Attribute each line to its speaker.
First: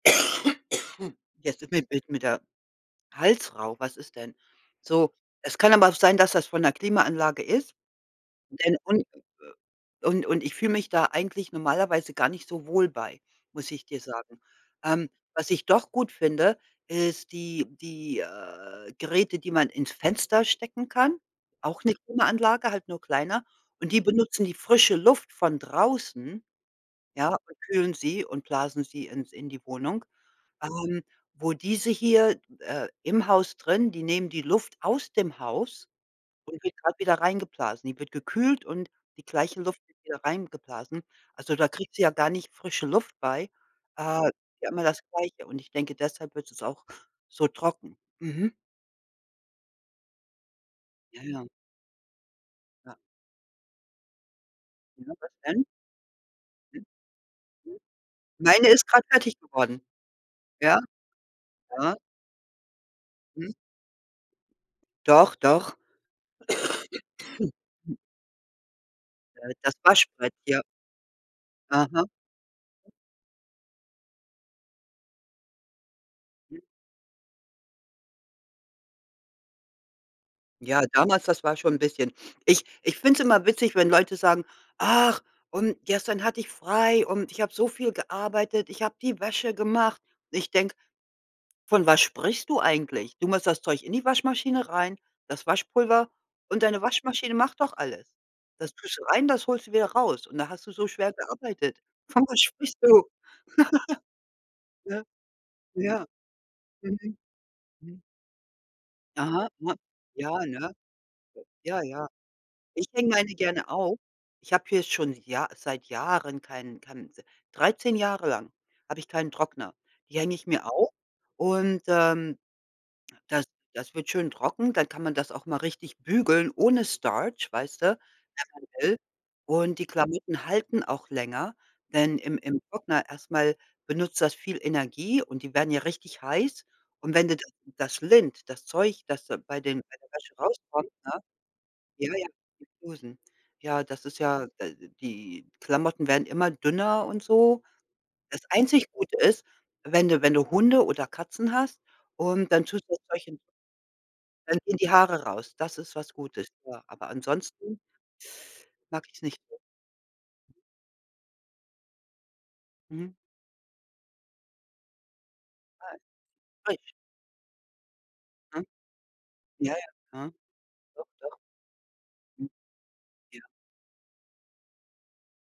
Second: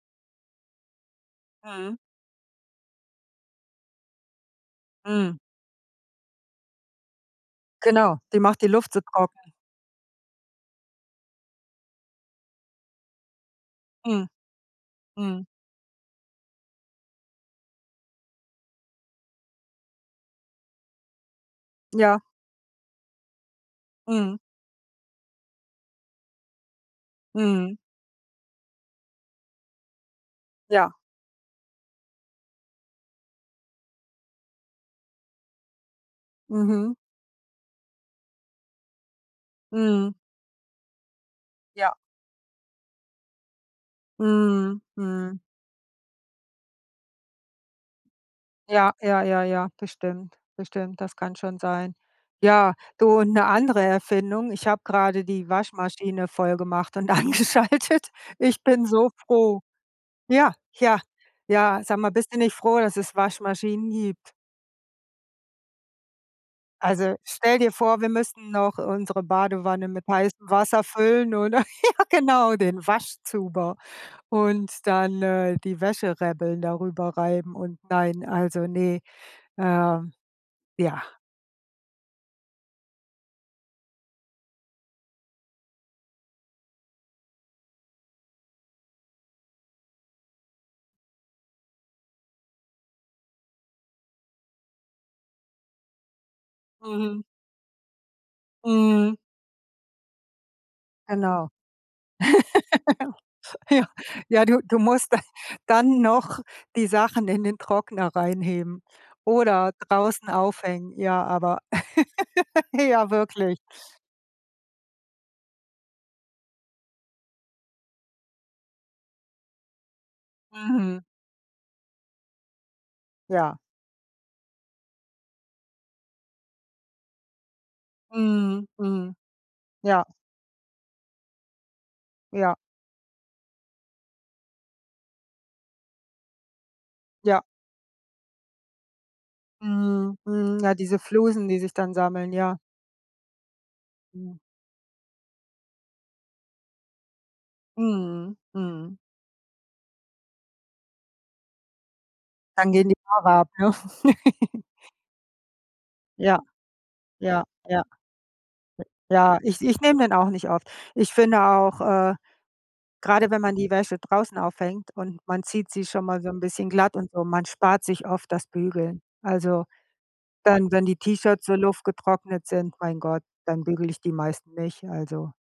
Speaker 1: Jetzt
Speaker 2: Mhm.
Speaker 1: [unintelligible] wird mir der Hals rau, was ist denn? So,
Speaker 2: Mhm.
Speaker 1: es kann aber auch sein, dass das von der Klimaanlage ist,
Speaker 2: Genau, die macht die
Speaker 1: denn
Speaker 2: Luft so
Speaker 1: und äh,
Speaker 2: trocken.
Speaker 1: und und ich fühle mich da eigentlich normalerweise gar nicht so wohl bei, muss ich dir
Speaker 2: Mhm.
Speaker 1: sagen. Ähm,
Speaker 2: Mhm.
Speaker 1: was ich doch gut finde, ist die die, äh, Geräte, die man ins Fenster stecken kann, auch 'ne
Speaker 2: Ja.
Speaker 1: Klimaanlage, halt nur kleiner. Und die
Speaker 2: Mhm.
Speaker 1: benutzen die frische Luft von draußen, ja, und
Speaker 2: Mhm.
Speaker 1: kühlen sie und blasen sie ins in die Wohnung.
Speaker 2: Ja.
Speaker 1: Ähm, wo diese hier, äh, im Haus drin, die nehmen die Luft aus dem Haus und wird
Speaker 2: Mhm.
Speaker 1: grad wieder reingeblasen. Die wird gekühlt und die gleiche Luft wird
Speaker 2: Mhm.
Speaker 1: wieder reingeblasen. Also, da
Speaker 2: Ja.
Speaker 1: kriegt sie ja gar nicht frische Luft bei. Äh, ja
Speaker 2: Mhm,
Speaker 1: immer das
Speaker 2: mhm.
Speaker 1: Gleiche und ich denke, deshalb wird es auch so trocken. Mhm.
Speaker 2: Ja, ja, ja, ja, bestimmt, bestimmt, das
Speaker 1: Ja,
Speaker 2: kann
Speaker 1: ja.
Speaker 2: schon sein. Ja,
Speaker 1: Ja.
Speaker 2: du, und 'ne andere Erfindung, ich habe
Speaker 1: Ja,
Speaker 2: grade
Speaker 1: was
Speaker 2: die
Speaker 1: denn?
Speaker 2: Waschmaschine
Speaker 1: Mhm.
Speaker 2: vollgemacht und
Speaker 1: Hm.
Speaker 2: angeschaltet. Ich
Speaker 1: Meine
Speaker 2: bin
Speaker 1: ist gerade
Speaker 2: so
Speaker 1: fertig
Speaker 2: froh.
Speaker 1: geworden.
Speaker 2: Ja,
Speaker 1: Ja.
Speaker 2: ja, ja,
Speaker 1: Ja.
Speaker 2: sag mal, bist du nicht froh, dass es
Speaker 1: Mhm.
Speaker 2: Waschmaschinen gibt?
Speaker 1: Doch, doch.
Speaker 2: Also, stell dir vor, wir müssen noch unsere
Speaker 1: Ja, das
Speaker 2: Badewanne mit
Speaker 1: Waschbrett
Speaker 2: heißem
Speaker 1: hier.
Speaker 2: Wasser füllen oder?
Speaker 1: Aha.
Speaker 2: Ja genau, den Waschzuber und dann, äh, die Wäsche
Speaker 1: Hm.
Speaker 2: rebbeln, darüber reiben und nein, also, ne, ähm,
Speaker 1: Ja,
Speaker 2: ja.
Speaker 1: damals, das war schon 'n bisschen ich ich finde es immer witzig, wenn Leute sagen: „Ach, und gestern hatte ich frei und ich habe so viel gearbeitet. Ich habe die Wäsche gemacht.“ Ich denke: „Von was sprichst du eigentlich? Du machst das Zeug in die Waschmaschine rein, das Waschpulver und deine
Speaker 2: Mhm.
Speaker 1: Waschmaschine macht doch alles. Das tust
Speaker 2: Mhm.
Speaker 1: rein, das holst du wieder raus und da hast du so schwer
Speaker 2: Genau.
Speaker 1: gearbeitet? Von was sprichst du?“
Speaker 2: Ja, ja du du
Speaker 1: Ja.
Speaker 2: musst da dann
Speaker 1: Ja.
Speaker 2: noch die
Speaker 1: Mhm.
Speaker 2: Sachen in den
Speaker 1: Mhm.
Speaker 2: Trockner reinheben
Speaker 1: Aha,
Speaker 2: oder
Speaker 1: ah.
Speaker 2: draußen
Speaker 1: Ja, ne?
Speaker 2: aufhängen. Ja, aber
Speaker 1: Ja, ja. Ich hänge
Speaker 2: ja,
Speaker 1: meine
Speaker 2: wirklich.
Speaker 1: gerne auf. Ich habe hier schon Jah seit Jahren keinen keinen 13 Jahre lang habe ich keinen Trockner. Die hänge ich mir auf
Speaker 2: Mhm.
Speaker 1: und, ähm, das
Speaker 2: Ja.
Speaker 1: das wird schön trocken, dann kann man das auch mal richtig bügeln ohne Starch, weißte, wenn
Speaker 2: Mhm,
Speaker 1: man will.
Speaker 2: mhm.
Speaker 1: Und die
Speaker 2: Ja.
Speaker 1: Klamotten halten auch länger, denn im
Speaker 2: Ja.
Speaker 1: im Trockner erst mal benutzt das viel Energie und die werden ja richtig heiß. Und wenn d
Speaker 2: Ja.
Speaker 1: da das lint das Zeug, das da bei dem bei der
Speaker 2: Mhm,
Speaker 1: Wäsche
Speaker 2: mhm. Na,
Speaker 1: rauskommt,
Speaker 2: diese
Speaker 1: ne?
Speaker 2: Flusen, die sich dann
Speaker 1: Ja, ja,
Speaker 2: sammeln, ja.
Speaker 1: die Flusen. Ja, das ist
Speaker 2: Mhm.
Speaker 1: ja, d die Klamotten werden immer dünner und so.
Speaker 2: Mhm,
Speaker 1: Das einzig
Speaker 2: mhm.
Speaker 1: Gute ist, wenn du wenn du Hunde oder Katzen hast, und dann
Speaker 2: Dann
Speaker 1: tust
Speaker 2: gehen die
Speaker 1: du
Speaker 2: Haare
Speaker 1: solchen
Speaker 2: ab, ne?
Speaker 1: dann gehen die Haare raus. Das ist was
Speaker 2: Ja.
Speaker 1: Gutes. Ja, aber
Speaker 2: Ja,
Speaker 1: ansonsten
Speaker 2: ja.
Speaker 1: mag
Speaker 2: J
Speaker 1: ich es
Speaker 2: ja,
Speaker 1: nicht so.
Speaker 2: ich ich nehme den auch nicht oft, ich finde auch, äh,
Speaker 1: Mhm.
Speaker 2: grade wenn man die Wäsche draußen aufhängt und man zieht sie
Speaker 1: Ja,
Speaker 2: schon mal so 'n bisschen
Speaker 1: frisch.
Speaker 2: glatt und so, man spart sich oft das
Speaker 1: Mhm.
Speaker 2: Bügeln. Also,
Speaker 1: Ja, ja. Aha.
Speaker 2: dann, wenn die
Speaker 1: Doch, doch.
Speaker 2: T-Shirts so luftgetrocknet
Speaker 1: Mhm.
Speaker 2: sind, mein Gott,
Speaker 1: Ja.
Speaker 2: dann bügel ich die meisten nicht, also.